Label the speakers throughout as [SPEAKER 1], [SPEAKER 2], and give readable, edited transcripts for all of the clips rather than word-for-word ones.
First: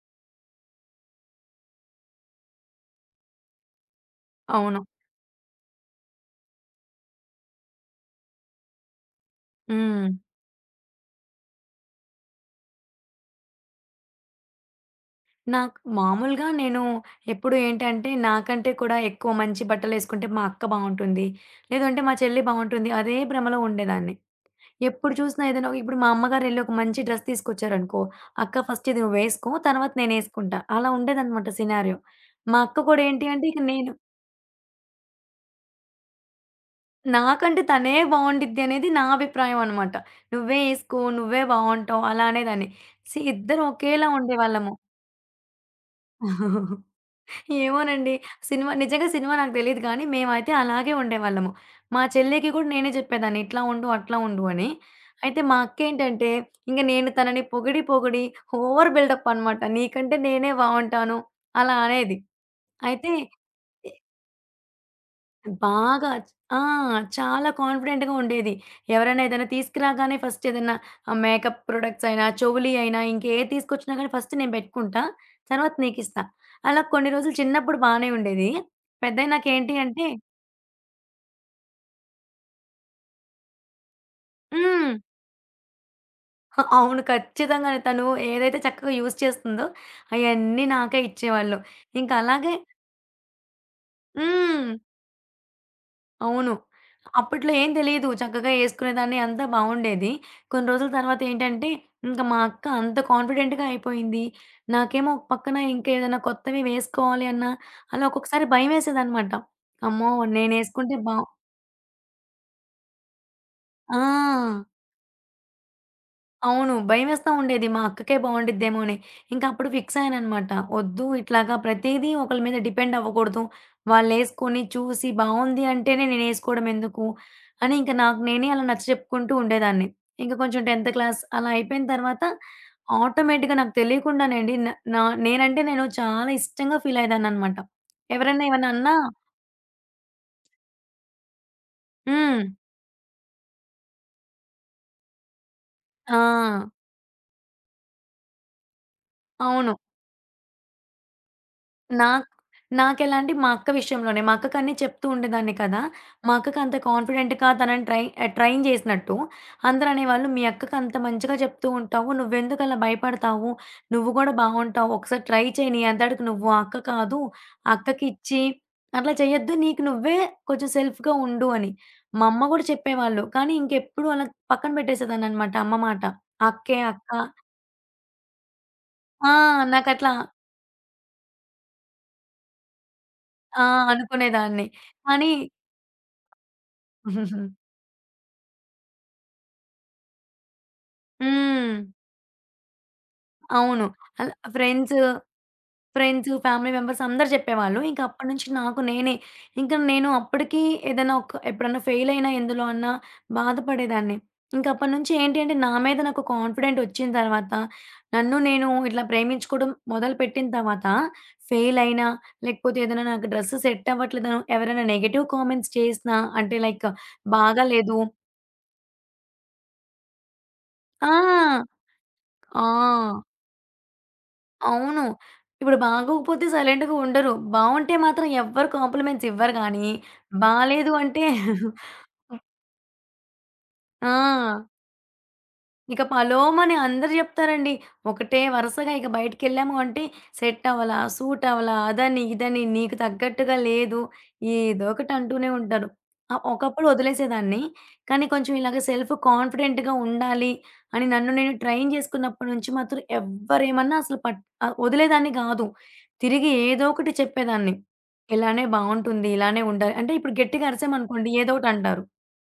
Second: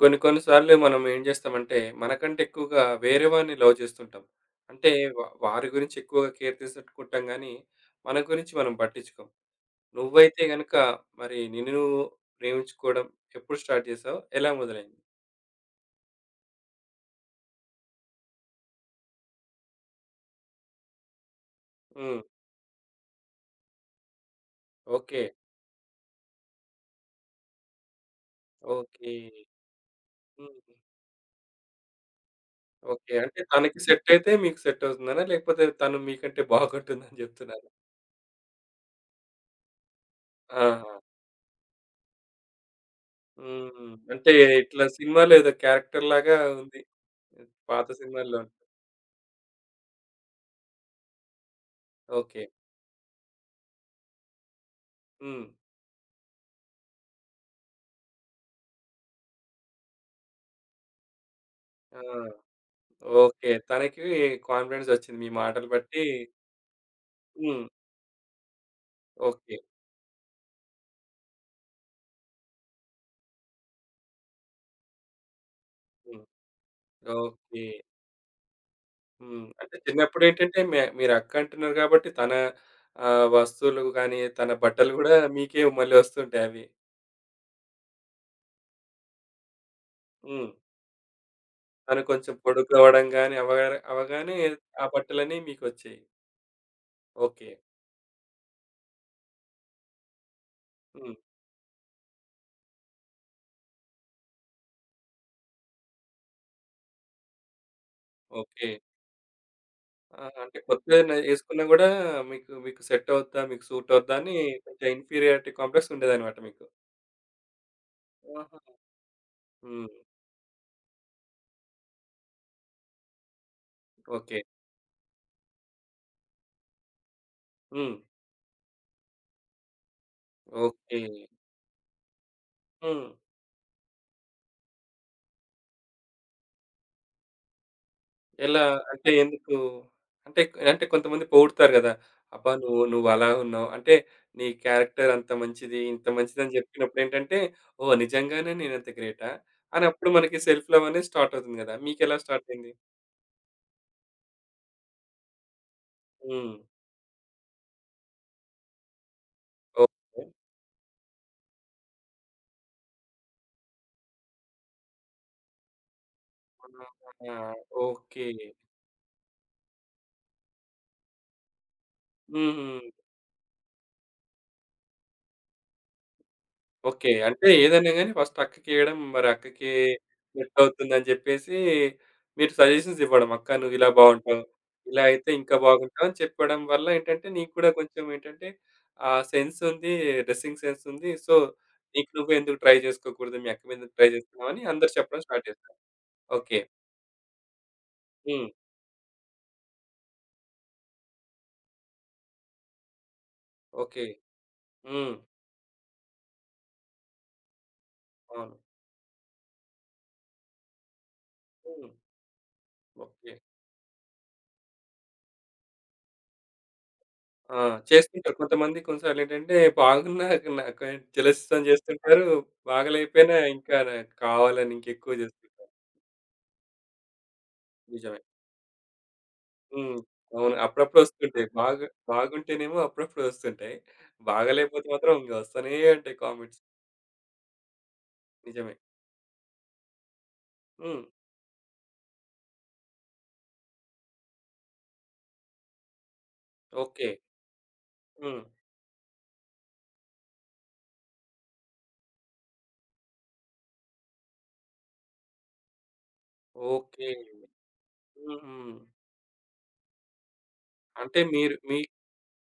[SPEAKER 1] కొన్ని కొన్ని సార్లు మనం ఏం చేస్తామంటే, మనకంటే ఎక్కువగా వేరే వారిని లవ్ చేస్తుంటాం.
[SPEAKER 2] అవును.
[SPEAKER 1] అంటే వారి గురించి ఎక్కువగా కేర్ తీసుకుంటాం గానీ, మన గురించి మనం పట్టించుకోం.
[SPEAKER 2] హ్మ్.
[SPEAKER 1] నువ్వైతే గనుక మరి నిన్ను నువ్వు ప్రేమించుకోవడం ఎప్పుడు స్టార్ట్ చేసావు? ఎలా మొదలైంది?
[SPEAKER 2] నాకు మామూలుగా నేను ఎప్పుడు ఏంటంటే, నాకంటే కూడా ఎక్కువ మంచి బట్టలేసుకుంటే మా అక్క బావుంటుంది. లేదంటే మా
[SPEAKER 1] హ్మ్.
[SPEAKER 2] చెల్లి బావుంటుంది. అదే భ్రమలో ఉండేదాన్ని. ఎప్పుడు
[SPEAKER 1] ఓకే.
[SPEAKER 2] చూసినా ఇప్పుడు మా అమ్మగారెళ్లి ఒక మంచి డ్రెస్ తీసుకొచ్చారనుకో, "అక్క ఫస్ట్ ఇది
[SPEAKER 1] ఓకే.
[SPEAKER 2] నువ్వేసుకో, తర్వాత
[SPEAKER 1] హ్మ్.
[SPEAKER 2] నేనేసుకుంటా." అలా ఉండేదనమాట సినారియో. మా అక్క కూడా
[SPEAKER 1] ఓకే.
[SPEAKER 2] ఏంటి
[SPEAKER 1] అంటే
[SPEAKER 2] అంటే, ఇక
[SPEAKER 1] తనకి
[SPEAKER 2] నేను
[SPEAKER 1] సెట్ అయితే మీకు సెట్ అవుతుందనా? లేకపోతే తను మీకంటే బాగుంటుందని
[SPEAKER 2] నాకంటే
[SPEAKER 1] చెప్తున్నారా?
[SPEAKER 2] తనే బావుండిద్ది అనేది నా అభిప్రాయం అనమాట. "నువ్వే
[SPEAKER 1] ఆహా!
[SPEAKER 2] ఏసుకో, నువ్వే బావుంటావు." అలా అనేదాన్ని. ఇద్దరం
[SPEAKER 1] హ్మ్.
[SPEAKER 2] ఒకేలా
[SPEAKER 1] అంటే
[SPEAKER 2] ఉండేవాళ్ళము.
[SPEAKER 1] ఇట్లా సినిమాలో ఏదో క్యారెక్టర్ లాగా ఉంది. పాత
[SPEAKER 2] ఏమోనండి.
[SPEAKER 1] సినిమాల్లో.
[SPEAKER 2] సినిమా నాకు తెలీదు గానీ, మేమైతే అలాగే ఉండేవాళ్ళము. మా
[SPEAKER 1] ఓకే.
[SPEAKER 2] చెల్లికి కూడా నేనే చెప్పేదాన్ని. ఇట్లా ఉండు, అట్లా ఉండు అని. అయితే
[SPEAKER 1] హ్మ్.
[SPEAKER 2] మా అక్కేంటంటే, ఇంక నేను తనని పొగిడి, ఓవర్ బిల్డప్ అనమాట. నీకంటే నేనే బావుంటాను అలా
[SPEAKER 1] ఆ!
[SPEAKER 2] అనేది. అయితే
[SPEAKER 1] ఓకే. తనకి కాన్ఫిడెన్స్ ఒచ్చింది. మీ మాటలు బట్టి.
[SPEAKER 2] బాగా ఆ! చాలా
[SPEAKER 1] హ్మ్.
[SPEAKER 2] కాన్ఫిడెంట్‌గా ఉండేది. ఎవరైనా ఏదైనా
[SPEAKER 1] ఓకే.
[SPEAKER 2] తీసుకురాగానే ఫస్ట్ ఏదన్నా మేకప్ ప్రొడక్ట్స్ అయినా, చెవులి అయినా ఇంకేది తీసుకొచ్చినా గానీ ఫస్ట్ నేను పెట్టుకుంటా. తర్వాత నీకిస్తా.
[SPEAKER 1] హ్మ్.
[SPEAKER 2] అలా కొన్ని రోజులు
[SPEAKER 1] ఓకే.
[SPEAKER 2] చిన్నప్పుడు బానే ఉండేది.
[SPEAKER 1] హ్మ్.
[SPEAKER 2] పెద్దయినాకేంటి
[SPEAKER 1] అంటే
[SPEAKER 2] అంటే
[SPEAKER 1] చిన్నప్పుడేంటంటే మీరక్క అంటున్నారు గాబట్టి తన వస్తువులు గానీ, తన బట్టలు
[SPEAKER 2] హ్మ్.
[SPEAKER 1] గూడా మీకే మళ్ళీ ఒస్తుంటాయి
[SPEAKER 2] అ
[SPEAKER 1] అవి.
[SPEAKER 2] అవును. ఖచ్చితంగానే. తను ఏదైతే చక్కగా యూజ్ చేస్తుందో
[SPEAKER 1] హ్మ్.
[SPEAKER 2] అయన్నీ నాకే ఇచ్చేవాళ్ళు.
[SPEAKER 1] తను
[SPEAKER 2] ఇంక
[SPEAKER 1] కొంచెం
[SPEAKER 2] అలాగే
[SPEAKER 1] పొడుగు అవ్వడం గాని అవగానే
[SPEAKER 2] హ్మ్.
[SPEAKER 1] ఆ బట్టలన్నీ మీకొచ్చాయి.
[SPEAKER 2] అవును.
[SPEAKER 1] ఓకే.
[SPEAKER 2] అప్పట్లో ఏం తెలీదు. చక్కగా ఏసుకునేదాన్ని అంతా బావుండేది. కొన్ని రోజుల
[SPEAKER 1] హ్మ్.
[SPEAKER 2] తర్వాత ఏంటంటే, ఇంక మా అక్క అంత కాన్ఫిడెంట్‌గా అయిపోయింది. నాకేమో ఒక పక్కన ఇంకేదైనా కొత్తవి వేసుకోవాలి అన్నా, అలా ఒక్కొక్కసారి
[SPEAKER 1] ఓకే.
[SPEAKER 2] భయమేసేదనమాట. అమ్మో!
[SPEAKER 1] ఆ! అంటే
[SPEAKER 2] నేనేసుకుంటే
[SPEAKER 1] కొత్తయేమన్నా
[SPEAKER 2] బా
[SPEAKER 1] యేసుకున్నా గూడా మీకు మీకు సెట్ అవుద్దా? మీకు సూట్
[SPEAKER 2] ఆ!
[SPEAKER 1] అవుద్దా? అని కొంచెం ఇన్ఫీరియారిటీ కాంప్లెక్స్ ఉండేదన్నమాట మీకు.
[SPEAKER 2] అవును. భయమేస్తా ఉండేది. మా అక్కకే
[SPEAKER 1] ఆహా!
[SPEAKER 2] బావుండిద్దేమో అని. ఇంక అప్పుడు
[SPEAKER 1] హ్మ్.
[SPEAKER 2] ఫిక్స్ అయ్యాననమాట. వద్దు, ఇట్లాగా ప్రతీదీ ఒకళ్ళ మీద డిపెండ్ అవ్వకూడదు.
[SPEAKER 1] ఓకే.
[SPEAKER 2] వాళ్ళేసుకొని చూసి బావుంది అంటేనే నేనేసుకోవడం ఎందుకు? అని ఇంక
[SPEAKER 1] హ్మ్.
[SPEAKER 2] నాకు నేనే అలా నచ్చ చెప్పుకుంటూ ఉండేదాన్ని. ఇంక కొంచెం 10థ్
[SPEAKER 1] ఓకే.
[SPEAKER 2] క్లాస్ అలా అయిపోయిన తర్వాత
[SPEAKER 1] హ్మ్.
[SPEAKER 2] ఆటోమేటిక్‌గా నాకు తెలియకుండానే అండి న నా నేనంటే నేను చాలా ఇష్టంగా ఫీల్ అయ్యేదాన్ననమాట. ఎవరైనా
[SPEAKER 1] ఎలా
[SPEAKER 2] ఏమన్నా అన్నా
[SPEAKER 1] అంటే ఎందుకు? అంటే అంటే కొంతమంది పొగుడుతారు గదా!
[SPEAKER 2] హ్మ్.
[SPEAKER 1] అబ్బా! నువ్వలా ఉన్నావు. అంటే నీ క్యారెక్టర్ అంత మంచిది, ఇంత మంచిదని
[SPEAKER 2] ఆ!
[SPEAKER 1] జెప్పినప్పుడేంటంటే, ఓహ్! నిజంగానే నేనంత గ్రేటా?
[SPEAKER 2] అవును.
[SPEAKER 1] అని అప్పుడు మనకి సెల్ఫ్ లవ్ అనేది స్టార్ట్ అవుతుంది గదా! మీకెలా
[SPEAKER 2] నాకు
[SPEAKER 1] స్టార్ట్ అయింది?
[SPEAKER 2] నాకెలా అంటే మా అక్క విషయంలోనే. మా అక్కకన్నీ చెప్తూ ఉండేదాన్ని కదా! మా
[SPEAKER 1] హ్మ్.
[SPEAKER 2] అక్కకంత కాన్ఫిడెంట్‌గా తనని ట్రైన్ చేసినట్టు. అందరూ
[SPEAKER 1] ఓకే.
[SPEAKER 2] అనేవాళ్ళు, "మీ అక్కకంత మంచిగా చెప్తూ ఉంటావు. నువ్వెందుకలా భయపడతావు? నువ్వు గూడా బావుంటావు. ఒకసారి ట్రై చెయి. నీ అంతటికి నువ్వు అక్క కాదు.
[SPEAKER 1] ఆ! ఓకే.
[SPEAKER 2] అక్కకిచ్చి అట్లా చేయొద్దు. నీకు నువ్వే కొంచెం సెల్ఫ్‌గా ఉండు" అని. మా అమ్మ గూడా
[SPEAKER 1] హుహు.
[SPEAKER 2] చెప్పేవాళ్ళు. కానీ ఇంకెప్పుడు అలా పక్కన పెట్టేసేదాన్ననమాట అమ్మ మాట. అక్కే
[SPEAKER 1] ఓకే.
[SPEAKER 2] అక్క
[SPEAKER 1] అంటే ఏదైనా గాని ఫస్ట్ అక్కకేయడం, మరి
[SPEAKER 2] ఆ!
[SPEAKER 1] అక్కకి
[SPEAKER 2] నాకట్లా
[SPEAKER 1] సెట్ అవుతుందని జెప్పేసి మీరు సజెషన్స్ ఇవ్వడం. అక్క
[SPEAKER 2] ఆ!
[SPEAKER 1] నువ్విలా బావుంటావు.
[SPEAKER 2] అనుకునేదాన్ని.
[SPEAKER 1] ఇలా అయితే
[SPEAKER 2] కానీ
[SPEAKER 1] ఇంకా బాగుంటావు అని చెప్పడం వల్ల ఏంటంటే, నీకు కూడా కొంచెం ఏంటంటే ఆ సెన్స్ ఉంది. డ్రెస్సింగ్ సెన్స్ ఉంది. సో,
[SPEAKER 2] హ్మ్.
[SPEAKER 1] నీకు నువ్వే ఎందుకు ట్రై జేసుకోకూడదు? మీ అక్క
[SPEAKER 2] అవును.
[SPEAKER 1] మీదెందుకు ట్రై
[SPEAKER 2] అలా
[SPEAKER 1] జేస్తున్నావు అని అందరూ
[SPEAKER 2] ఫ్రెండ్స్,
[SPEAKER 1] చెప్పడం స్టార్ట్ జేస్తారు. ఓకే.
[SPEAKER 2] ఫ్యామిలీ మెంబర్స్ అందరూ చెప్పేవాళ్ళు. ఇంక
[SPEAKER 1] హ్మ్.
[SPEAKER 2] అప్పటినుంచి నాకు నేనే ఇంకా నేను అప్పటికి ఏదైనా ఒక ఎప్పుడన్నా ఫెయిల్ అయినా ఎందులో అన్నా
[SPEAKER 1] ఓకే.
[SPEAKER 2] బాధపడేదాన్ని. ఇంక అప్పటినుంచి
[SPEAKER 1] హ్మ్.
[SPEAKER 2] ఏంటి అంటే నా మీద నాకు కాన్ఫిడెంట్ వచ్చిన తర్వాత, నన్ను
[SPEAKER 1] అవును.
[SPEAKER 2] నేను ఇట్లా ప్రేమించుకోవడం మొదలుపెట్టిన తర్వాత, ఫెయిల్
[SPEAKER 1] హ్మ్.
[SPEAKER 2] అయినా లేకపోతే ఏదైనా నాకు
[SPEAKER 1] ఓకే.
[SPEAKER 2] డ్రెస్ సెట్ అవ్వట్లేదనో, ఎవరైనా నెగెటివ్ కామెంట్స్ చేసినా అంటే లైక్
[SPEAKER 1] ఆ!
[SPEAKER 2] బాగాలేదు.
[SPEAKER 1] చేస్తుంటారు. కొంతమంది కొన్నిసార్లు ఏంటంటే బాగున్నా నాకు
[SPEAKER 2] ఆ!
[SPEAKER 1] జెలస్‌తోని చేస్తుంటారు.
[SPEAKER 2] ఆ!
[SPEAKER 1] బాగలేకపోయినా ఇంకా నాకు కావాలని
[SPEAKER 2] అవును.
[SPEAKER 1] ఇంకెక్కువ చేస్తుంటారు.
[SPEAKER 2] ఇప్పుడు బాగోకపోతే సైలెంట్‌గా ఉండరు. బావుంటే
[SPEAKER 1] నిజమే.
[SPEAKER 2] మాత్రం ఎవ్వరు కాంప్లిమెంట్స్ ఇవ్వరు గానీ,
[SPEAKER 1] హ్మ్. అవును.
[SPEAKER 2] బాలేదు
[SPEAKER 1] అప్పుడప్పుడు
[SPEAKER 2] అంటే
[SPEAKER 1] వస్తుంటాయి. బాగా బాగుంటేనేమో అప్పుడప్పుడు వస్తుంటాయి.
[SPEAKER 2] ఆ!
[SPEAKER 1] బాగాలేకపోతే మాత్రం ఇంక వస్తూనే
[SPEAKER 2] ఇక
[SPEAKER 1] ఉంటాయి కామెంట్స్.
[SPEAKER 2] 'పలోమని' అందరూ జెప్తారండి. ఒకటే
[SPEAKER 1] నిజమే.
[SPEAKER 2] వరుసగా ఇక బయటికెళ్ళాము అంటే సెట్ అవ్వలా,
[SPEAKER 1] హ్మ్.
[SPEAKER 2] సూట్ అవ్వలా, అదని, ఇదని, నీకు తగ్గట్టుగా లేదు. ఏదో ఒకటి అంటూనే ఉంటారు. ఒకప్పుడు
[SPEAKER 1] ఓకే.
[SPEAKER 2] వదిలేసేదాన్ని. కానీ
[SPEAKER 1] హ్మ్.
[SPEAKER 2] కొంచెం ఇలాగ సెల్ఫ్ కాన్ఫిడెంట్‌గా ఉండాలి అని నన్ను నేను ట్రైన్ జేసుకున్నప్పటి నుంచి మాత్రం ఎవ్వరేమన్నా అసలు వదిలేదాన్ని గాదు. తిరిగి ఏదో
[SPEAKER 1] ఓకే.
[SPEAKER 2] ఒకటి చెప్పేదాన్ని.
[SPEAKER 1] హుహు.
[SPEAKER 2] ఇలానే బావుంటుంది. ఇలానే ఉండాలి. అంటే ఇప్పుడు గట్టిగా
[SPEAKER 1] అంటే
[SPEAKER 2] అరిసామనుకోండి ఏదో
[SPEAKER 1] మీరు
[SPEAKER 2] ఒకటి
[SPEAKER 1] మీ
[SPEAKER 2] అంటారు.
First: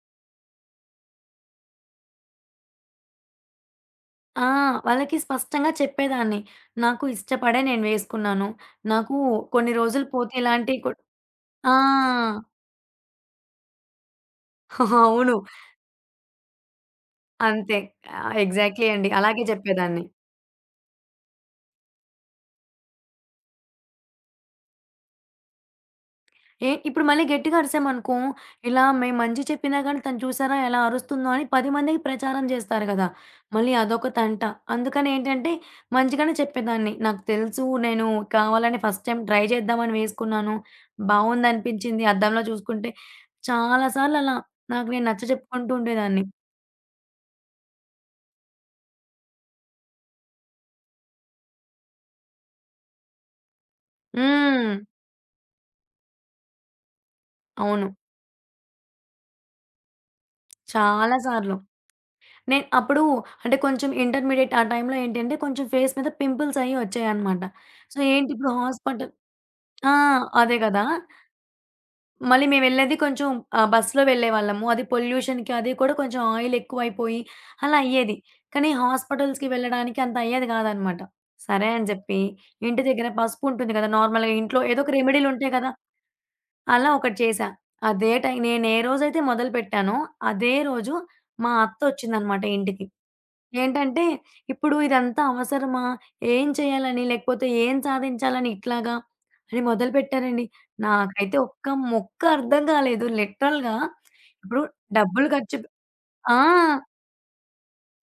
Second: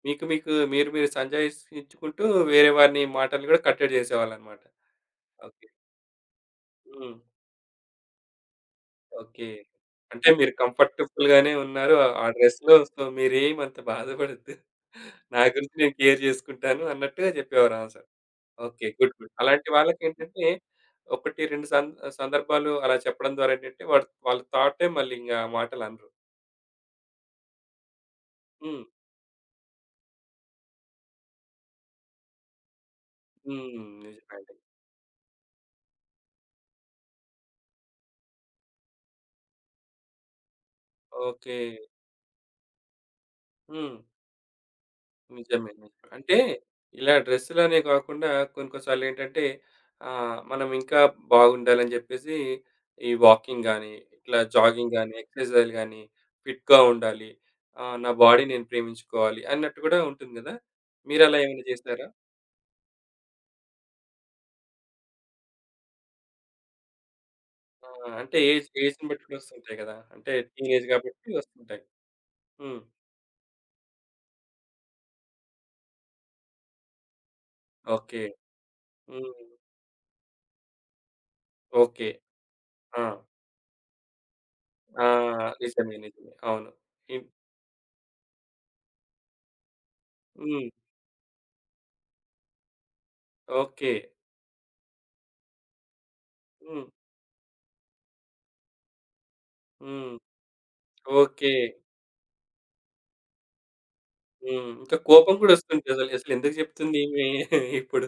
[SPEAKER 1] మీకు మీకు మీరు మీరు సంజాయించుకుంటూ వేరే వారిని మాటలు కూడా కట్టడి
[SPEAKER 2] ఆ!
[SPEAKER 1] చేసేవాళ్ళన్నమాట.
[SPEAKER 2] వాళ్ళకి
[SPEAKER 1] ఓకే.
[SPEAKER 2] స్పష్టంగా చెప్పేదాన్ని. నాకు
[SPEAKER 1] హ్మ్.
[SPEAKER 2] ఇష్టపడే నేను వేసుకున్నాను. నాకు
[SPEAKER 1] ఓకే.
[SPEAKER 2] కొన్ని రోజులు
[SPEAKER 1] అంటే
[SPEAKER 2] పోతే
[SPEAKER 1] మీరు
[SPEAKER 2] ఇలాంటి కొ
[SPEAKER 1] కంఫర్టబుల్‌గానే
[SPEAKER 2] ఆ!
[SPEAKER 1] ఉన్నారు. ఆ డ్రెస్‌లో. సో, మీరేమంత బాధపడొద్దు.
[SPEAKER 2] అవును.
[SPEAKER 1] నా గురించి నేను కేర్ జేసుకుంటాను అన్నట్టుగా జెప్పేవారు
[SPEAKER 2] అంతే.
[SPEAKER 1] ఆన్సర్. ఓకే.
[SPEAKER 2] ఎగ్జాక్ట్‌లీ అండి.
[SPEAKER 1] గుడ్. గుడ్.
[SPEAKER 2] అలాగే
[SPEAKER 1] అలాంటి
[SPEAKER 2] చెప్పేదాన్ని.
[SPEAKER 1] వాళ్ళకేంటంటే, 1, 2 సందర్భాలు అలా చెప్పడం ద్వారా ఏంటంటే, వాడు వాళ్ళ థాటే మళ్ళీ ఇంగ ఆ మాటలనరు.
[SPEAKER 2] ఏ ఇప్పుడు మళ్ళీ గట్టిగా అరిసామనుకో,
[SPEAKER 1] హ్మ్.
[SPEAKER 2] ఇలా మేము మంచి చెప్పినా గాని తను చూసారా ఎలా అరుస్తుందో అని 10 మందికి ప్రచారం చేస్తారు గదా!
[SPEAKER 1] హ్మ్.
[SPEAKER 2] మళ్ళీ అదొక
[SPEAKER 1] నిజమే
[SPEAKER 2] తంట.
[SPEAKER 1] అండి.
[SPEAKER 2] అందుకని ఏంటంటే మంచిగానే చెప్పేదాన్ని. నాకు తెలుసు, నేను కావాలని ఫస్ట్ టైమ్ ట్రై చేద్దామని వేసుకున్నాను.
[SPEAKER 1] ఓకే.
[SPEAKER 2] బావుందనిపించింది. అద్దంలో చూసుకుంటే చాలా
[SPEAKER 1] హ్మ్.
[SPEAKER 2] సార్లలా. నాకు నేను నచ్చ
[SPEAKER 1] నిజమే.
[SPEAKER 2] చెప్పుకుంటూ
[SPEAKER 1] నిజమే.
[SPEAKER 2] ఉండేదాన్ని.
[SPEAKER 1] అంటే ఇలా డ్రెస్సులనే కాకుండా కొన్ని కొన్ని సార్లేంటంటే మనం ఇంకా బాగుండాలని జెప్పేసి ఈ వాకింగ్ గాని, ఇట్లా
[SPEAKER 2] హ్మ్.
[SPEAKER 1] జాగింగ్ గాని, ఎక్సర్‌సైజ్‌లు గాని, ఫిట్‌గా ఉండాలి.
[SPEAKER 2] అవును.
[SPEAKER 1] నా బాడీ నేను ప్రేమించుకోవాలి అన్నట్టు గూడా ఉంటుంది గదా!
[SPEAKER 2] చాలా
[SPEAKER 1] మీరలా
[SPEAKER 2] సార్లు.
[SPEAKER 1] ఏమైనా జేసారా?
[SPEAKER 2] నేను అప్పుడు అంటే కొంచెం ఇంటర్మీడియేట్ ఆ టైంలో ఏంటంటే కొంచెం ఫేస్ మీద పింపుల్స్ అయ్యి వచ్చాయన్నమాట. సో,
[SPEAKER 1] ఆ!
[SPEAKER 2] ఏంటి
[SPEAKER 1] అంటే
[SPEAKER 2] ఇప్పుడు
[SPEAKER 1] ఏజ్‌ని
[SPEAKER 2] హాస్పిటల్
[SPEAKER 1] బట్టి కూడా వస్తుంటాయి
[SPEAKER 2] ఆ!
[SPEAKER 1] గదా! అంటే
[SPEAKER 2] అదే కదా!
[SPEAKER 1] టీనేజ్ గాబట్టి వస్తుంటాయి.
[SPEAKER 2] మళ్ళీ
[SPEAKER 1] హ్మ్.
[SPEAKER 2] మేమెళ్ళేది కొంచెం బస్‌లో వెళ్ళేవాళ్ళము. అది పొల్యూషన్‌కి, అది కూడా కొంచెం ఆయిల్ ఎక్కువైపోయి అలా అయ్యేది.
[SPEAKER 1] ఓకే.
[SPEAKER 2] కానీ
[SPEAKER 1] హ్మ్.
[SPEAKER 2] హాస్పిటల్స్‌కి వెళ్ళడానికి అంత అయ్యేది కాదన్నమాట. సరే అని
[SPEAKER 1] ఓకే.
[SPEAKER 2] చెప్పి ఇంటి
[SPEAKER 1] ఆ!
[SPEAKER 2] దగ్గర పసుపు ఉంటుంది కదా! నార్మల్‌గా ఇంట్లో ఏదో ఒక
[SPEAKER 1] ఆ!
[SPEAKER 2] రెమెడీలుంటాయి కదా!
[SPEAKER 1] నిజమే. నిజమే. అవును.
[SPEAKER 2] అలా ఒకటి
[SPEAKER 1] ఇన్
[SPEAKER 2] చేశా. అదే టైం నేనే రోజైతే మొదలుపెట్టానో, అదే
[SPEAKER 1] హ్మ్.
[SPEAKER 2] రోజు మా అత్తొచ్చిందనమాట ఇంటికి.
[SPEAKER 1] ఓకే.
[SPEAKER 2] ఏంటంటే, ఇప్పుడు ఇదంతా అవసరమా? ఏం
[SPEAKER 1] హ్మ్.
[SPEAKER 2] చేయాలని, లేకపోతే ఏం సాధించాలని ఇట్లాగా అని
[SPEAKER 1] హ్మ్.
[SPEAKER 2] మొదలుపెట్టారండి. నాకైతే
[SPEAKER 1] ఓకే.
[SPEAKER 2] ఒక్క ముక్క అర్థం కాలేదు. లిటరల్‌గా ఇప్పుడు
[SPEAKER 1] హ్మ్. ఇంకా
[SPEAKER 2] డబ్బులు
[SPEAKER 1] కోపం కూడా
[SPEAKER 2] ఖర్చు
[SPEAKER 1] వస్తుంటది అసలు.
[SPEAKER 2] ఆ!
[SPEAKER 1] అసలెందుకు చెప్తుంది ఈమె ఇప్పుడు.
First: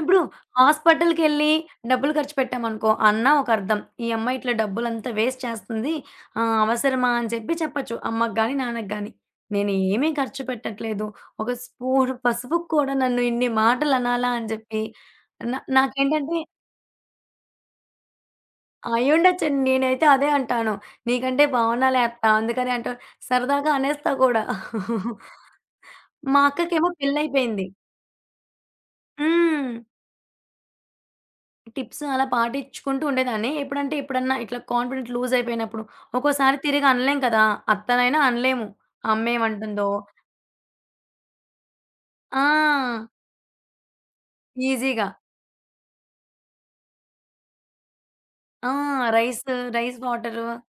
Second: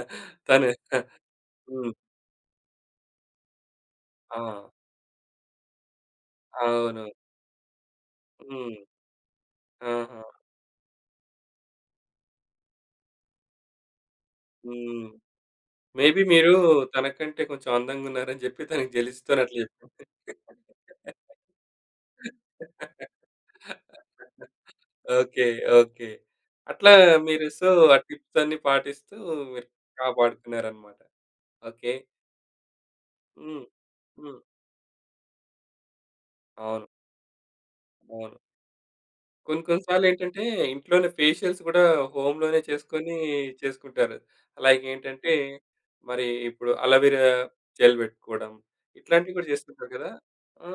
[SPEAKER 2] ఇప్పుడు
[SPEAKER 1] తను
[SPEAKER 2] హాస్పిటల్‌కెళ్ళి
[SPEAKER 1] హ్మ్.
[SPEAKER 2] డబ్బులు ఖర్చు పెట్టామనుకో, అన్నా ఒక అర్థం. ఈ అమ్మాయి
[SPEAKER 1] ఆ!
[SPEAKER 2] ఇట్లా డబ్బులంతా వేస్ట్ చేస్తుంది.
[SPEAKER 1] అవును.
[SPEAKER 2] అవసరమా అని చెప్పి చెప్పొచ్చు. అమ్మకి గాని,
[SPEAKER 1] హ్మ్.
[SPEAKER 2] నాన్నకి గాని. నేను ఏమీ
[SPEAKER 1] ఆహా!
[SPEAKER 2] ఖర్చు పెట్టట్లేదు. ఒక స్పూన్ పసుపుకి కూడా నన్ను ఇన్ని మాటలు అనాలా అని చెప్పి
[SPEAKER 1] హ్మ్. మేబీ
[SPEAKER 2] నాకేంటంటే
[SPEAKER 1] మీరు తనకంటే కొంచెం అందంగున్నారని జెప్పి తనకి జెలస్‌తోని అట్లా
[SPEAKER 2] అయ్యుండొచ్చండి.
[SPEAKER 1] జెప్పింది.
[SPEAKER 2] నేనైతే అదే అంటాను. నీకంటే బాగున్నాలే అత్త. అందుకని అంటా, సరదాగా అనేస్తా కూడా.
[SPEAKER 1] ఓకే. ఓకే.
[SPEAKER 2] మా అక్కకేమో
[SPEAKER 1] అట్లా మీరు.
[SPEAKER 2] పెళ్లయిపోయింది.
[SPEAKER 1] సో, ఆ టిప్స్ అన్నీ పాటిస్తూ మీరు
[SPEAKER 2] హ్మ్.
[SPEAKER 1] కాపాడుకున్నారన్నమాట. ఓకే.
[SPEAKER 2] టిప్స్ అలా పాటించుకుంటూ ఉండేదాన్ని.
[SPEAKER 1] హ్మ్.
[SPEAKER 2] ఎప్పుడంటే ఎప్పుడన్నా
[SPEAKER 1] హ్మ్.
[SPEAKER 2] ఇట్లా కాన్ఫిడెన్స్ లూజ్ అయిపోయినప్పుడు, ఒక్కోసారి
[SPEAKER 1] అవును.
[SPEAKER 2] తిరిగి అనలేం కదా! అత్తనైనా
[SPEAKER 1] అవును.
[SPEAKER 2] అనలేము.
[SPEAKER 1] కొన్ని కొన్ని
[SPEAKER 2] అమ్మేమంటుందో
[SPEAKER 1] సార్లేంటంటే ఇంట్లోనే ఫేషియల్స్ గూడా హోమ్‌లోనే
[SPEAKER 2] ఆ!
[SPEAKER 1] చేసుకొని చేసుకుంటారు. లైక్
[SPEAKER 2] ఈజీగా.
[SPEAKER 1] ఏంటంటే, మరి ఇప్పుడు అలోవెరా జెల్ బెట్టుకోవడం,
[SPEAKER 2] ఆ!
[SPEAKER 1] ఇట్లాంటివి
[SPEAKER 2] రైస్,
[SPEAKER 1] గూడా చేస్తుంటారు
[SPEAKER 2] రైస్
[SPEAKER 1] కదా!
[SPEAKER 2] వాటరు
[SPEAKER 1] ఆ!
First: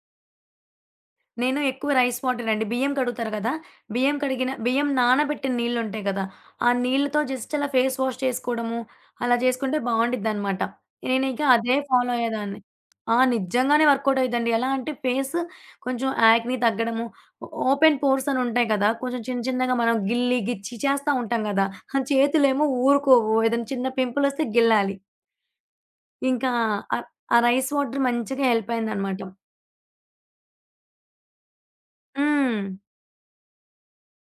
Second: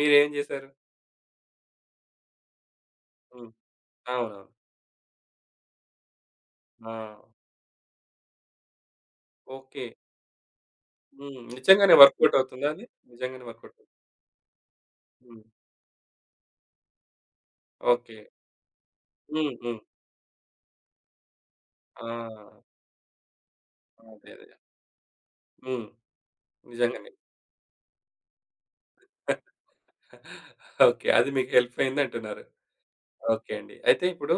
[SPEAKER 1] మీరేం జేశారు?
[SPEAKER 2] నేను ఎక్కువ రైస్ వాటర్ అండి. బియ్యం కడుగుతారు
[SPEAKER 1] హ్మ్.
[SPEAKER 2] కదా!
[SPEAKER 1] అవునవును.
[SPEAKER 2] బియ్యం నానబెట్టిన నీళ్లుంటాయి కదా! ఆ
[SPEAKER 1] ఆ!
[SPEAKER 2] నీళ్లతో జస్ట్ అలా ఫేస్ వాష్ చేసుకోవడము, అలా చేసుకుంటే
[SPEAKER 1] ఓకే.
[SPEAKER 2] బావుండిద్దనమాట.
[SPEAKER 1] హ్మ్.
[SPEAKER 2] నేనింక అదే
[SPEAKER 1] నిజంగానే
[SPEAKER 2] ఫాలో
[SPEAKER 1] వర్కౌట్
[SPEAKER 2] అయ్యేదాన్ని.
[SPEAKER 1] అవుతుందా అది?
[SPEAKER 2] ఆ!
[SPEAKER 1] నిజంగానే వర్కౌట్
[SPEAKER 2] నిజంగానే
[SPEAKER 1] అవుతుంది.
[SPEAKER 2] వర్కౌట్ అయిద్దండి. ఎలా అంటే ఫేస్
[SPEAKER 1] హ్మ్.
[SPEAKER 2] కొంచెం యాక్ని తగ్గడము, ఓపెన్
[SPEAKER 1] ఓకే.
[SPEAKER 2] పోర్స్ అనుంటాయి కదా! కొంచెం చిన్న
[SPEAKER 1] హ్మ్.
[SPEAKER 2] చిన్నగా
[SPEAKER 1] హ్మ్.
[SPEAKER 2] మనం గిల్లి, గిచ్చి చేస్తా ఉంటాం కదా! ఆ
[SPEAKER 1] ఆ!
[SPEAKER 2] చేతులేమో ఊరుకోవు. ఏదైనా చిన్న
[SPEAKER 1] అదే.
[SPEAKER 2] పింపులొస్తే
[SPEAKER 1] అదే.
[SPEAKER 2] గిల్లాలి.
[SPEAKER 1] హ్మ్.
[SPEAKER 2] ఇంకా ఆ
[SPEAKER 1] నిజంగానే.
[SPEAKER 2] ఆ రైస్ వాటర్ మంచిగా హెల్ప్ అయిందనమాట.
[SPEAKER 1] ఓకే. అది మీకు హెల్ప్ అయిందంటున్నారు.
[SPEAKER 2] హ్మ్.
[SPEAKER 1] ఓకే అండి. అయితే ఇప్పుడు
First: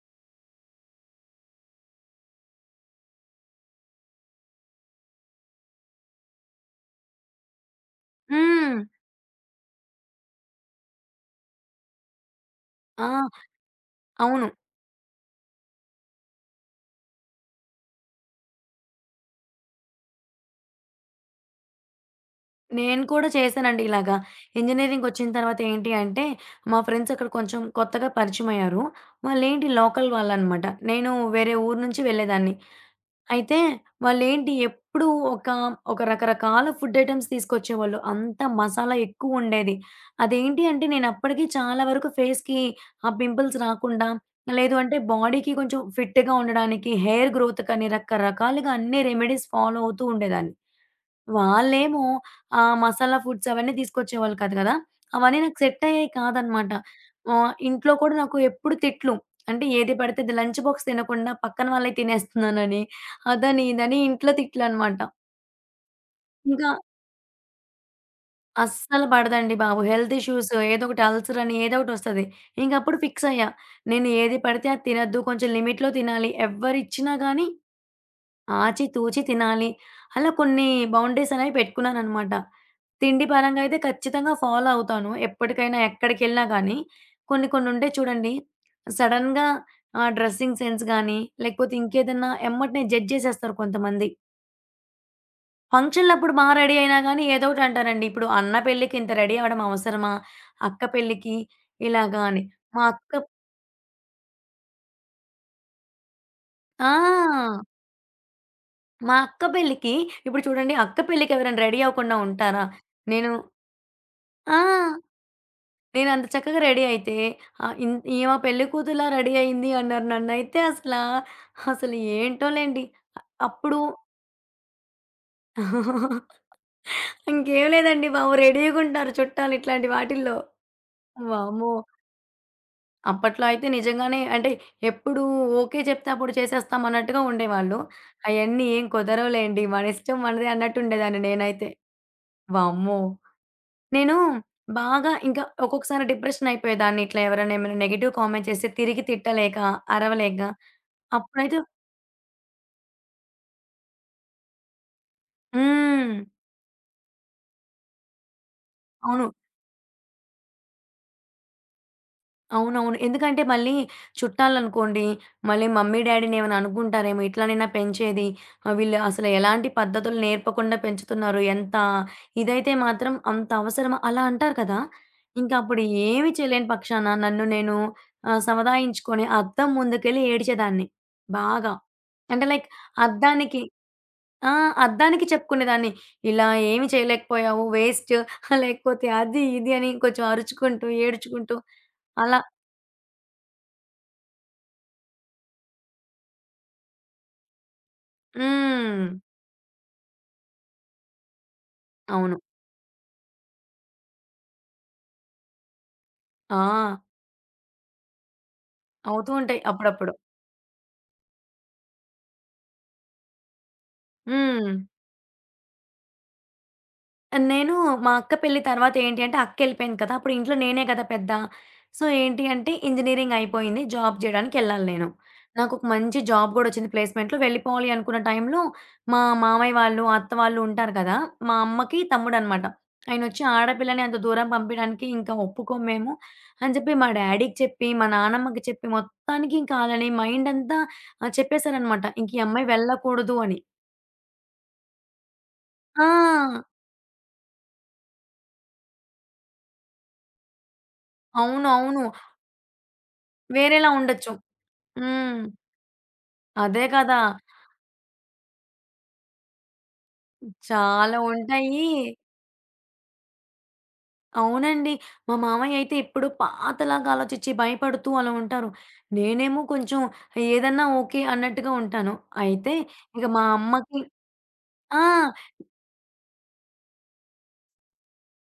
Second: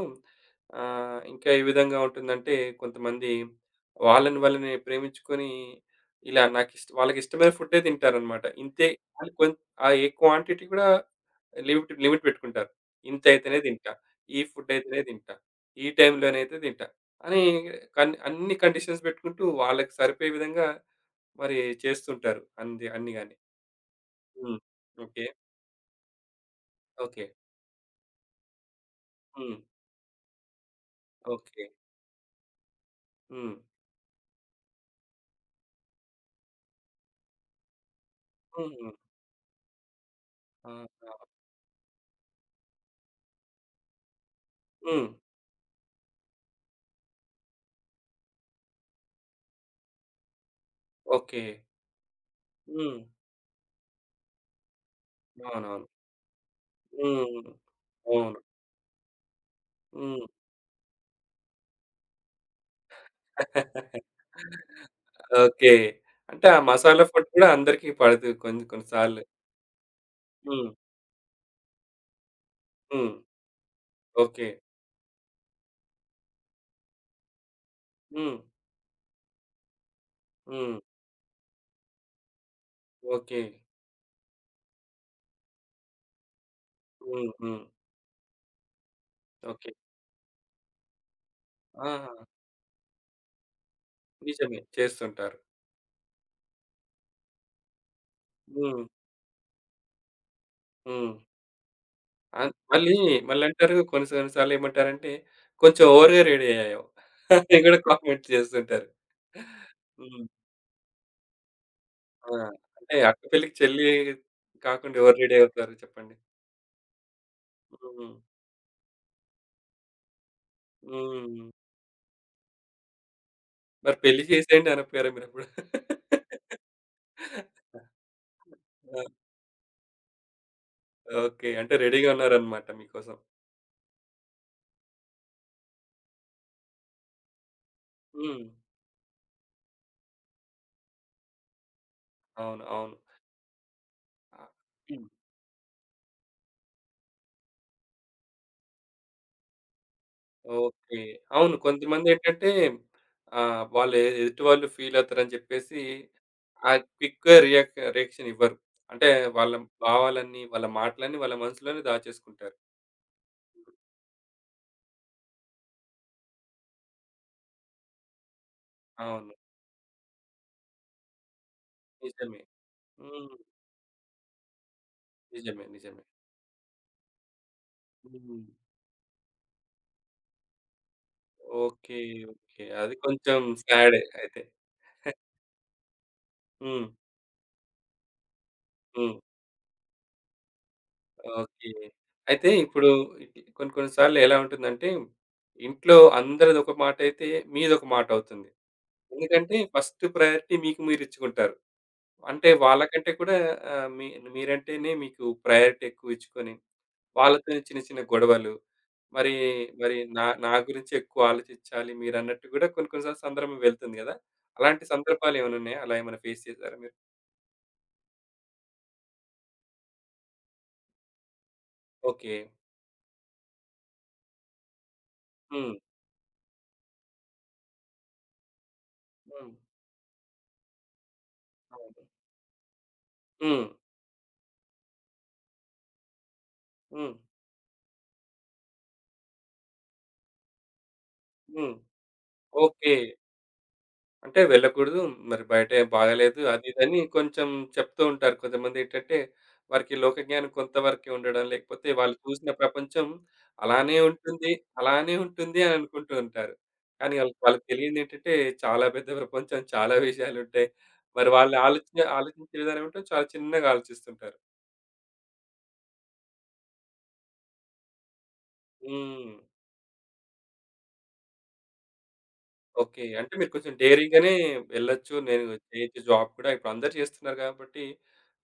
[SPEAKER 1] ఇంకా ఏ విధంగా ఉంటుందంటే కొంతమంది వాళ్ళని వాళ్ళని ప్రేమించుకొని ఇలా వాళ్ళకిష్టమైన ఫుడ్డే తింటారనమాట.
[SPEAKER 2] హ్మ్.
[SPEAKER 1] ఇంతే అని ఆ ఏ క్వాంటిటీ కూడా లిమిట్ లిమిట్ పెట్టుకుంటారు.
[SPEAKER 2] ఆ!
[SPEAKER 1] ఇంతైతేనే తింటా. ఈ
[SPEAKER 2] అవును.
[SPEAKER 1] ఫుడ్ అయితేనే తింటా. ఈ టైంలోనైతే తింటా. అని అన్ని కండిషన్స్ పెట్టుకుంటూ వాళ్ళకి సరిపోయే విధంగా మరి చేస్తుంటారు. అంది
[SPEAKER 2] నేను
[SPEAKER 1] అన్ని
[SPEAKER 2] కూడా
[SPEAKER 1] గాని.
[SPEAKER 2] చేశానండి ఇలాగా.
[SPEAKER 1] హ్మ్. ఓకే.
[SPEAKER 2] ఇంజినీరింగ్‌కొచ్చిన తర్వాత ఏంటి అంటే, మా ఫ్రెండ్స్
[SPEAKER 1] ఓకే.
[SPEAKER 2] అక్కడ కొంచెం కొత్తగా పరిచయమయ్యారు.
[SPEAKER 1] హ్మ్.
[SPEAKER 2] వాళ్ళేంటి లోకల్ వాళ్ళనమాట. నేను వేరే
[SPEAKER 1] ఓకే.
[SPEAKER 2] ఊరు నుంచి వెళ్ళేదాన్ని.
[SPEAKER 1] హ్మ్.
[SPEAKER 2] అయితే వాళ్ళేంటి ఎప్పుడూ ఒక, ఒక రకరకాల ఫుడ్ ఐటెమ్స్ తీసుకొచ్చేవాళ్ళు. అంతా
[SPEAKER 1] హుహు.
[SPEAKER 2] మసాలా ఎక్కువుండేది. అదేంటి అంటే
[SPEAKER 1] ఆహా!
[SPEAKER 2] నేనప్పటికి చాలా వరకు ఫేస్‌కి ఆ పింపుల్స్ రాకుండా, లేదు అంటే
[SPEAKER 1] హ్మ్.
[SPEAKER 2] బాడీకి కొంచెం ఫిట్‌గా ఉండడానికి, హెయిర్ గ్రోత్‌కని రకరకాలుగా అన్ని రెమెడీస్ ఫాలో అవుతూ ఉండేదాన్ని.
[SPEAKER 1] ఓకే.
[SPEAKER 2] వాళ్ళేమో ఆ
[SPEAKER 1] హ్మ్.
[SPEAKER 2] మసాలా ఫుడ్స్ అవన్నీ తీసుకొచ్చేవాళ్ళు కాదు కదా! అవన్నీ నాకు సెట్
[SPEAKER 1] అవునవును.
[SPEAKER 2] అయ్యేయి కాదనమాట.
[SPEAKER 1] హ్మ్.
[SPEAKER 2] ఇంట్లో కూడా నాకు
[SPEAKER 1] అవును.
[SPEAKER 2] ఎప్పుడు తిట్లు. అంటే ఏది పడితే
[SPEAKER 1] హ్మ్.
[SPEAKER 2] అది లంచ్ బాక్స్ తినకుండా పక్కన వాళ్ళయి తినేస్తున్నానని, అదని, ఇదని ఇంట్లో తిట్లనమాట.
[SPEAKER 1] ఓకే. అంటే ఆ
[SPEAKER 2] ఇంకా
[SPEAKER 1] మసాలా ఫుడ్ కూడా అందరికి పడదు కొన్ని కొన్ని
[SPEAKER 2] అస్సలు
[SPEAKER 1] సార్లు.
[SPEAKER 2] పడదండి బాబు. హెల్త్ ఇష్యూస్
[SPEAKER 1] హ్మ్.
[SPEAKER 2] ఏదో ఒకటి అల్సర్ అని ఏదో ఒకటొస్తది. ఇంకప్పుడు
[SPEAKER 1] హ్మ్.
[SPEAKER 2] ఫిక్స్ అయ్యా. నేను ఏది
[SPEAKER 1] ఓకే.
[SPEAKER 2] పడితే అది తినొద్దు. కొంచెం లిమిట్‌లో తినాలి. ఎవ్వరిచ్చినా గాని
[SPEAKER 1] హ్మ్.
[SPEAKER 2] ఆచితూచి తినాలి. అలా కొన్ని
[SPEAKER 1] హ్మ్.
[SPEAKER 2] బౌండరీస్ అనేవి పెట్టుకున్నాననమాట. తిండి
[SPEAKER 1] ఓకే.
[SPEAKER 2] పరంగా అయితే ఖచ్చితంగా ఫాలో అవుతాను. ఎప్పటికైనా ఎక్కడికెళ్ళినా గానీ,
[SPEAKER 1] హ్మ్.
[SPEAKER 2] కొన్ని
[SPEAKER 1] హ్మ్.
[SPEAKER 2] కొన్ని ఉంటాయి చూడండి. సడెన్‌గా
[SPEAKER 1] ఓకే.
[SPEAKER 2] డ్రెస్సింగ్ సెన్స్ గానీ, లేకపోతే
[SPEAKER 1] ఆ!
[SPEAKER 2] ఇంకేదన్నా ఎమ్మటనే జడ్జ్ జేసేస్తారు కొంతమంది.
[SPEAKER 1] నిజమే. చేస్తుంటారు.
[SPEAKER 2] ఫంక్షన్‌లప్పుడు బా రెడీ అయినా గానీ ఏదో ఒకటి అంటారండి. ఇప్పుడు అన్న
[SPEAKER 1] హ్మ్.
[SPEAKER 2] పెళ్ళికి ఇంత రెడీ అవ్వడం అవసరమా? అక్క
[SPEAKER 1] హ్మ్.
[SPEAKER 2] పెళ్ళికి ఇలాగా అని. మా
[SPEAKER 1] మళ్ళీ
[SPEAKER 2] అక్క
[SPEAKER 1] మళ్ళంటారు కొన్ని కొన్ని సార్లేమంటారంటే, "కొంచెం ఓవర్‌గా రెడీ అయ్యావు"
[SPEAKER 2] ఆ!
[SPEAKER 1] అని కూడా కామెంట్ చేస్తుంటారు.
[SPEAKER 2] మా అక్క పెళ్ళికి
[SPEAKER 1] హ్మ్.
[SPEAKER 2] ఇప్పుడు చూడండి, అక్క పెళ్ళికి ఎవరైనా రెడీ అవ్వకుండా
[SPEAKER 1] ఆ!
[SPEAKER 2] ఉంటారా?
[SPEAKER 1] అంటే అక్క
[SPEAKER 2] నేను
[SPEAKER 1] పెళ్ళికి చెల్లి
[SPEAKER 2] ఆ!
[SPEAKER 1] కాకుండా ఎవరు రెడీ అవుతారు చెప్పండి?
[SPEAKER 2] నేనంత చక్కగా రెడీ అయితే, ఆహ్, ఇన్
[SPEAKER 1] హ్మ్.
[SPEAKER 2] ఈమె పెళ్లి కూతురులా రెడీ అయింది అన్నారు. నన్నైతే అసలా,
[SPEAKER 1] హ్మ్.
[SPEAKER 2] అసలు ఏంటోలెండి. అప్పుడు
[SPEAKER 1] మరి పెళ్లి చేసేయండి అనకపోయారా మీరప్పుడు?
[SPEAKER 2] ఇంకేం లేదండి బాబు,
[SPEAKER 1] ఆ!
[SPEAKER 2] రెడీగుంటారు చుట్టాలు ఇట్లాంటి వాటిల్లో.
[SPEAKER 1] ఓకే. అంటే
[SPEAKER 2] వామ్మో!
[SPEAKER 1] రెడీగా ఉన్నారన్నమాట మీకోసం.
[SPEAKER 2] అప్పట్లో అయితే నిజంగానే అంటే ఎప్పుడు ఓకే చెప్తే అప్పుడు చేసేస్తాం అన్నట్టుగా ఉండేవాళ్ళు.
[SPEAKER 1] హ్మ్.
[SPEAKER 2] అయన్నీ ఏం కుదరవులేండి. మన ఇష్టం మనదే అన్నట్టుండేదాన్ని నేనైతే.
[SPEAKER 1] అవును. అవును.
[SPEAKER 2] వామ్మో! నేను
[SPEAKER 1] ఆ! హ్మ్.
[SPEAKER 2] బాగా ఇంకా ఒక్కొక్కసారి డిప్రెషన్ అయిపోయేదాన్ని. ఇట్లా ఎవరైనా ఏమైనా నెగెటివ్ కామెంట్ చేస్తే తిరిగి తిట్టలేక, అరవలేక
[SPEAKER 1] ఓకే. అవును.
[SPEAKER 2] అప్పుడైతే
[SPEAKER 1] కొంతమందేంటంటే వాళ్ళు ఎదుటి వాళ్ళు ఫీల్ అవుతారని చెప్పేసి
[SPEAKER 2] హ్మ్.
[SPEAKER 1] ఆ క్విక్‌గా రియాక్షన్ ఇవ్వరు. అంటే
[SPEAKER 2] అవును.
[SPEAKER 1] వాళ్ళ భావాలన్నీ, వాళ్ళ మాటలన్నీ వాళ్ళ మనసులోనే దాచేసుకుంటారు.
[SPEAKER 2] అవునవును. ఎందుకంటే మళ్ళీ చుట్టాలనుకోండి, మళ్ళీ మమ్మీ, డ్యాడీ‌నేమైనా అనుకుంటారేమో, ఇట్లా నేనా పెంచేది? వీళ్ళు అసలు
[SPEAKER 1] అవును.
[SPEAKER 2] ఎలాంటి పద్ధతులు నేర్పకుండా పెంచుతున్నారు.
[SPEAKER 1] నిజమే.
[SPEAKER 2] ఇదైతే మాత్రం
[SPEAKER 1] హ్మ్.
[SPEAKER 2] అంత అవసరమా? అలా అంటారు కదా! ఇంకా
[SPEAKER 1] నిజమే.
[SPEAKER 2] అప్పుడు
[SPEAKER 1] నిజమే.
[SPEAKER 2] ఏమి చేయలేని పక్షాన నన్ను నేను
[SPEAKER 1] హ్మ్.
[SPEAKER 2] సముదాయించుకొని అద్దం ముందుకెళ్ళి ఏడిచేదాన్ని బాగా.
[SPEAKER 1] ఓకే.
[SPEAKER 2] అంటే
[SPEAKER 1] ఓకే.
[SPEAKER 2] లైక్
[SPEAKER 1] అది కొంచెం
[SPEAKER 2] అద్దానికి
[SPEAKER 1] సాడే అయితే.
[SPEAKER 2] ఆ! అద్దానికి చెప్పుకునేదాన్ని. ఇలా
[SPEAKER 1] హ్మ్.
[SPEAKER 2] ఏమి చేయలేకపోయావు. వేస్ట్ లేకపోతే
[SPEAKER 1] హ్మ్.
[SPEAKER 2] అది, ఇది అని కొంచెం అరుచుకుంటూ, ఏడుచుకుంటూ
[SPEAKER 1] ఓకే.
[SPEAKER 2] అలా
[SPEAKER 1] అయితే ఇప్పుడు ఇట్ల కొన్ని కొన్ని సార్లు ఎలా ఉంటుందంటే, ఇంట్లో అందరిదొక మాటైతే మీదొక మాటవుతుంది.
[SPEAKER 2] హ్మ్.
[SPEAKER 1] ఎందుకంటే ఫస్ట్ ప్రయారిటీ మీకు మీరిచ్చుకుంటారు.
[SPEAKER 2] అవును.
[SPEAKER 1] అంటే వాళ్ళకంటే కూడా మీ మీరంటేనే మీకు ప్రయారిటీ ఎక్కువిచ్చుకొని
[SPEAKER 2] ఆ!
[SPEAKER 1] వాళ్ళతోనే చిన్న చిన్న గొడవలు.
[SPEAKER 2] అవుతూ
[SPEAKER 1] మరి,
[SPEAKER 2] ఉంటాయి
[SPEAKER 1] మరి
[SPEAKER 2] అప్పుడప్పుడు.
[SPEAKER 1] నా నా గురించి ఎక్కువ ఆలోచించాలి మీరన్నట్టు గూడా కొన్ని కొన్ని సార్లు సందర్భం వెళ్తుంది గదా!
[SPEAKER 2] హ్మ్.
[SPEAKER 1] అలాంటి సందర్భాలేమైనా ఉన్నాయా? అలా ఏమైనా ఫేస్ చేసారా మీరు?
[SPEAKER 2] నేను మా అక్క పెళ్లి తర్వాత ఏంటి అంటే అక్కెళ్ళిపోయింది కదా! అప్పుడు ఇంట్లో నేనే కదా పెద్ద. So,
[SPEAKER 1] okay.
[SPEAKER 2] ఏంటి అంటే ఇంజినీరింగ్ అయిపోయింది. జాబ్ జేయడానికెళ్ళాలి నేను.
[SPEAKER 1] హ్మ్.
[SPEAKER 2] నాకొక మంచి జాబ్ గూడా వచ్చింది ప్లేస్‌మెంట్‌లో. వెళ్ళిపోవాలి అనుకున్న టైంలో మా
[SPEAKER 1] హ్మ్.
[SPEAKER 2] మామయ్య వాళ్ళు, అత్త వాళ్ళు ఉంటారు కదా! మా అమ్మకి
[SPEAKER 1] అవును.
[SPEAKER 2] తమ్ముడనమాట. ఆయనొచ్చి
[SPEAKER 1] హ్మ్.
[SPEAKER 2] ఆడపిల్లని అంత దూరం పంపియడానికి ఇంకా ఒప్పుకోము మేము అని జెప్పి మా
[SPEAKER 1] హ్మ్.
[SPEAKER 2] డ్యాడీకి చెప్పి, మా నానమ్మకి చెప్పి మొత్తానికి ఇంకా ఆళ్ళని మైండంతా
[SPEAKER 1] హ్మ్.
[SPEAKER 2] చెప్పేశారనమాట. ఇంక ఈ అమ్మాయి
[SPEAKER 1] ఓకే.
[SPEAKER 2] వెళ్ళకూడదు అని.
[SPEAKER 1] అంటే వెళ్ళకూడదు. మరి బయట
[SPEAKER 2] ఆ!
[SPEAKER 1] బాగాలేదు అది ఇదని కొంచెం చెప్తూ ఉంటారు. కొంతమందేంటంటే వారికి లోక జ్ఞానం కొంతవరకే ఉండడం,
[SPEAKER 2] అవును.
[SPEAKER 1] లేకపోతే
[SPEAKER 2] అవును.
[SPEAKER 1] వాళ్ళు చూసిన ప్రపంచం
[SPEAKER 2] వేరేలా
[SPEAKER 1] అలానే
[SPEAKER 2] ఉండొచ్చు.
[SPEAKER 1] ఉంటుంది, అలానే
[SPEAKER 2] హ్మ్.
[SPEAKER 1] ఉంటుంది అని అనుకుంటూ ఉంటారు.
[SPEAKER 2] అదే
[SPEAKER 1] కానీ
[SPEAKER 2] కదా!
[SPEAKER 1] ఆళ్ళకి వాళ్ళకి తెలియనిదేంటంటే చాలా పెద్ద ప్రపంచం, చాలా విషయాలుంటాయి.
[SPEAKER 2] చాలా
[SPEAKER 1] మరి వాళ్ళు
[SPEAKER 2] ఉంటాయి.
[SPEAKER 1] ఆలోచించే విధానం ఏంటో చాలా చిన్నగా ఆలోచిస్తుంటారు.
[SPEAKER 2] అవునండి. మా మామయ్య అయితే ఎప్పుడు పాతలాగా ఆలోచించి భయపడుతూ అలా ఉంటారు.
[SPEAKER 1] హ్మ్.
[SPEAKER 2] నేనేమో కొంచెం ఏదన్నా ఓకే అన్నట్టుగా ఉంటాను. అయితే
[SPEAKER 1] ఓకే.
[SPEAKER 2] ఇక
[SPEAKER 1] అంటే
[SPEAKER 2] మా
[SPEAKER 1] మీరు కొంచెం
[SPEAKER 2] అమ్మకి
[SPEAKER 1] డేరింగ్‌గానే
[SPEAKER 2] ఆ!
[SPEAKER 1] వెళ్ళొచ్చు. నేను చేయొచ్చు జాబ్ కూడా ఇప్పుడు అందరూ చేస్తున్నారు కాబట్టి,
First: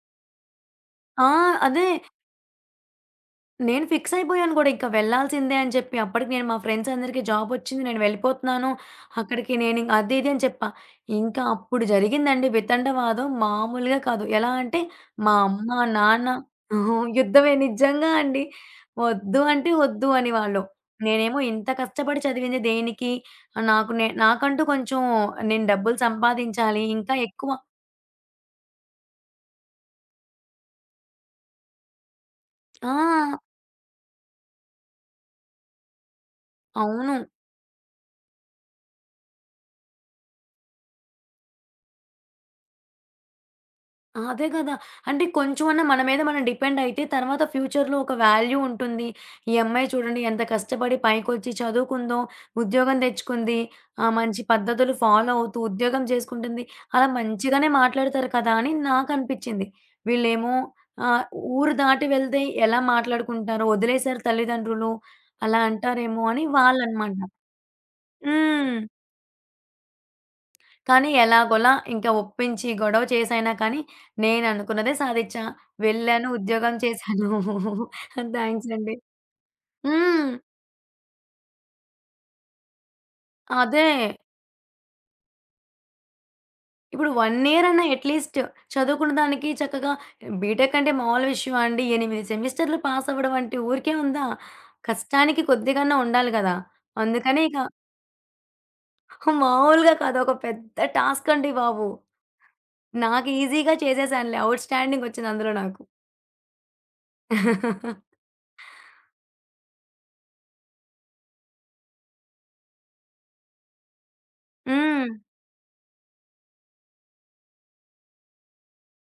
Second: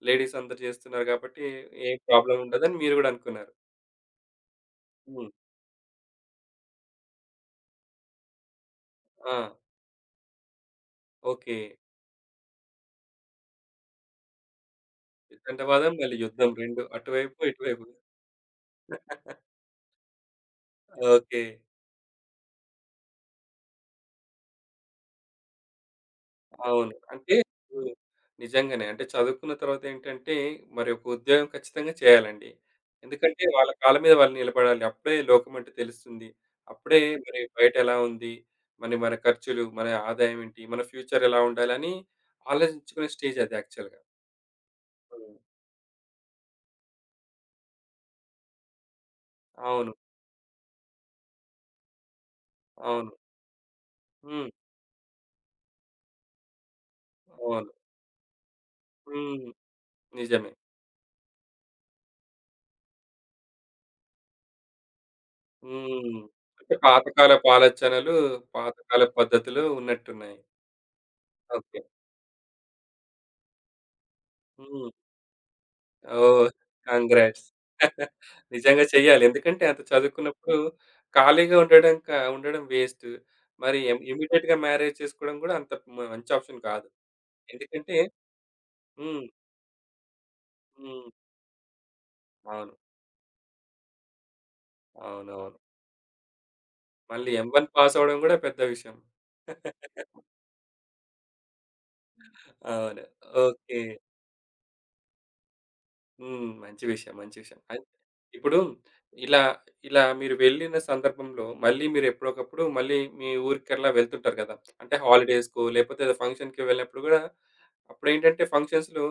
[SPEAKER 1] లేడీస్ అందరూ చేస్తున్నారు
[SPEAKER 2] ఆ!
[SPEAKER 1] కాబట్టి
[SPEAKER 2] అదే.
[SPEAKER 1] ఏం ప్రాబ్లమ్ ఉండదని మీరు గూడా అనుకున్నారు.
[SPEAKER 2] నేను ఫిక్స్ అయిపోయాను గూడా. ఇంక
[SPEAKER 1] హ్మ్.
[SPEAKER 2] వెళ్ళాల్సిందే అని చెప్పి. అప్పటికి నేను మా ఫ్రెండ్స్ అందరికి జాబొచ్చింది. నేను వెళ్ళిపోతున్నాను.
[SPEAKER 1] ఆ!
[SPEAKER 2] అక్కడికి నేనింక అది ఇది అని చెప్పా. ఇంకా
[SPEAKER 1] ఓకే.
[SPEAKER 2] అప్పుడు జరిగిందండి వితండవాదం మామూలుగా కాదు. ఎలా అంటే మా అమ్మ,
[SPEAKER 1] వితండవాదం మళ్ళీ
[SPEAKER 2] నాన్న
[SPEAKER 1] యుద్ధం 2
[SPEAKER 2] ఆహ్,
[SPEAKER 1] అటువైపు,
[SPEAKER 2] యుద్ధమే
[SPEAKER 1] ఇటువైపు.
[SPEAKER 2] నిజంగా అండి. వద్దు అంటే వద్దు అనేవాళ్ళు. నేనేమో
[SPEAKER 1] ఓకే.
[SPEAKER 2] ఇంత కష్టపడి చదివింది దేనికి? నాకు నే నాకంటూ కొంచెం నేను డబ్బులు సంపాదించాలి.
[SPEAKER 1] అవును.
[SPEAKER 2] ఇంకా
[SPEAKER 1] అంటే
[SPEAKER 2] ఎక్కువ
[SPEAKER 1] ఇప్పుడు నిజంగానే. అంటే చదువుకున్న తర్వాతేంటంటే, మరి ఒక ఉద్యోగం ఖచ్చితంగా చేయాలండి.
[SPEAKER 2] ఆ!
[SPEAKER 1] ఎందుకంటే వాళ్ళ కాళ్ళ మీద వాళ్ళు నిలబడాలి. అప్పుడే లోకమంటే తెలుస్తుంది. అప్పుడే
[SPEAKER 2] అవును.
[SPEAKER 1] మరి బయట ఎలా ఉంది? మరి మన ఖర్చులు, మన ఆదాయం ఏంటి? మన ఫ్యూచర్ ఎలా ఉండాలని ఆలోచించుకునే స్టేజ్ అది యాక్చువల్‌గా.
[SPEAKER 2] ఆ, అదే గదా! అంటే కొంచెమన్నా మన మీద మనం డిపెండ్ అయితే తర్వాత ఫ్యూచర్‌లో ఒక వాల్యూ ఉంటుంది. ఈ అమ్మాయి
[SPEAKER 1] అవును.
[SPEAKER 2] చూడండి ఎంత కష్టపడి పైకొచ్చి చదువుకుందో, ఉద్యోగం
[SPEAKER 1] అవును.
[SPEAKER 2] తెచ్చుకుంది. ఆ! మంచి
[SPEAKER 1] హ్మ్.
[SPEAKER 2] పద్ధతులు ఫాలో అవుతూ ఉద్యోగం చేసుకుంటుంది. అలా
[SPEAKER 1] అవును.
[SPEAKER 2] మంచిగానే మాట్లాడతారు కదా అని
[SPEAKER 1] హ్మ్.
[SPEAKER 2] నాకనిపిచ్చింది.
[SPEAKER 1] నిజమే.
[SPEAKER 2] వీళ్ళేమో ఆహ్, ఊరు దాటి వెళ్తే ఎలా మాట్లాడుకుంటారో, వదిలేసారు తల్లిదండ్రులు అలా
[SPEAKER 1] హ్మ్.
[SPEAKER 2] అంటారేమో అని
[SPEAKER 1] అంటే
[SPEAKER 2] వాళ్ళనమాట.
[SPEAKER 1] పాతకాలపు ఆలోచనలు,
[SPEAKER 2] హ్మ్.
[SPEAKER 1] పాతకాలపు పద్ధతులు ఉన్నట్టున్నాయి.
[SPEAKER 2] కానీ ఎలాగోలా
[SPEAKER 1] ఓకే.
[SPEAKER 2] ఇంకా ఒప్పించి, గొడవ చేసైనా కానీ
[SPEAKER 1] హ్మ్.
[SPEAKER 2] నేననుకున్నదే సాధిచ్చా. వెళ్ళాను,
[SPEAKER 1] ఓహ్!
[SPEAKER 2] ఉద్యోగం చేశాను.
[SPEAKER 1] కంగ్రాట్స్.
[SPEAKER 2] థాంక్స్
[SPEAKER 1] నిజంగా
[SPEAKER 2] అండి.
[SPEAKER 1] చెయ్యాలి. ఎందుకంటే అంత
[SPEAKER 2] హ్మ్.
[SPEAKER 1] చదువుకున్నప్పుడు ఖాళీగా ఉండడం వేస్ట్. మరి
[SPEAKER 2] అదే.
[SPEAKER 1] ఇమ్మీడియేట్‌గా మ్యారేజ్ చేసుకోవడం గూడా అంత మంచి ఆప్షన్ కాదు.
[SPEAKER 2] ఇప్పుడు 1 ఇయర్ అన్నా
[SPEAKER 1] ఎందుకంటే
[SPEAKER 2] అట్‌లీస్ట్ చదువుకున్న
[SPEAKER 1] హ్మ్.
[SPEAKER 2] దానికి చక్కగా బీటెక్ అంటే
[SPEAKER 1] హ్మ్.
[SPEAKER 2] మామూలు విషయమా అండి? 8
[SPEAKER 1] అవును.
[SPEAKER 2] సెమిస్టర్‌లు పాస్ అవ్వడం అంటే ఊరికే ఉందా? కష్టానికి
[SPEAKER 1] అవునవును.
[SPEAKER 2] కొద్దిగన్నా ఉండాలి గదా!
[SPEAKER 1] మళ్ళీ
[SPEAKER 2] అందుకని
[SPEAKER 1] ఎం
[SPEAKER 2] ఇక
[SPEAKER 1] వన్ పాస్ అవ్వడం గూడా పెద్ద విషయం.
[SPEAKER 2] మామూలుగా కాదు. ఒక పెద్ద టాస్క్ అండి బాబు.
[SPEAKER 1] అవును.
[SPEAKER 2] నాకు ఈజీగా
[SPEAKER 1] ఓకే.
[SPEAKER 2] చేసేశానులే. ఔట్ స్టాండింగ్ వచ్చింది అందులో నాకు.
[SPEAKER 1] హ్మ్. మంచి విషయం. మంచి విషయం. అయితే ఇప్పుడు ఇలా, ఇలా మీరు వెళ్ళిన సందర్భంలో మళ్ళీ మీరెప్పుడోకప్పుడు మళ్ళీ మీ ఊరికలా వెళ్తుంటారు గదా! అంటే
[SPEAKER 2] హ్మ్.
[SPEAKER 1] హాలిడేస్‌కో లేపోతే ఏదో ఫంక్షన్‌కి వెళ్ళినప్పుడు గూడా అప్పుడేంటంటే ఫంక్షన్స్‌లో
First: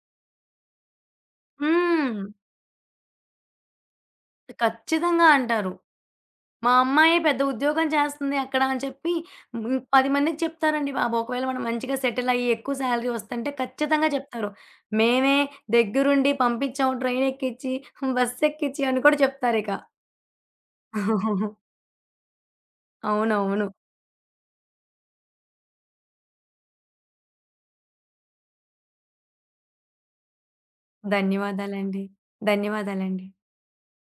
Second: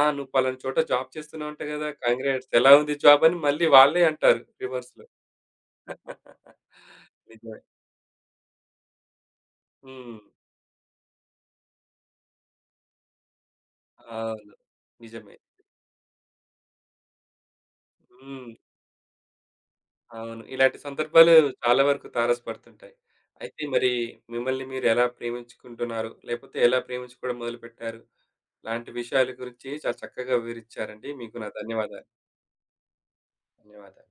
[SPEAKER 1] "ఆ! నువ్వు పలానా చోట జాబ్ చేస్తున్నావంట గదా!
[SPEAKER 2] హ్మ్.
[SPEAKER 1] కంగ్రాట్స్. ఎలా ఉంది జాబ్?" అని మళ్ళీ వాళ్ళే అంటారు రివర్స్‌లో.
[SPEAKER 2] ఖచ్చితంగా అంటారు. మా అమ్మాయే పెద్ద
[SPEAKER 1] నిజమే.
[SPEAKER 2] ఉద్యోగం చేస్తుంది అక్కడ అని చెప్పి హ్మ్. 10
[SPEAKER 1] హ్మ్.
[SPEAKER 2] మందికి చెప్తారండి బాబు. ఒకవేళ మనం మంచిగా సెటిల్ అయ్యి ఎక్కువ సాలరీ వస్తంటే ఖచ్చితంగా చెప్తారు.
[SPEAKER 1] అవును. నిజమే.
[SPEAKER 2] మేమే దగ్గరుండి పంపించాం ట్రైన్ ఎక్కించి, బస్
[SPEAKER 1] హ్మ్.
[SPEAKER 2] ఎక్కించి అని కూడా చెప్తారిక.
[SPEAKER 1] అవును. ఇలాంటి సందర్భాలు చాలా వరకు తారసపడుతుంటాయి. అయితే
[SPEAKER 2] అవునవును.
[SPEAKER 1] మరి మిమ్మల్ని మీరు ఎలా ప్రేమించుకుంటున్నారు? లేపోతే ఎలా ప్రేమించుకోవడం మొదలుపెట్టారు? లాంటి విషయాల గురించి చాలా చక్కగా వివరిచ్చారండి. మీకు నా
[SPEAKER 2] ధన్యవాదాలండి.
[SPEAKER 1] ధన్యవాదాలు.
[SPEAKER 2] ధన్యవాదాలండి.
[SPEAKER 1] ధన్యవాదాలు.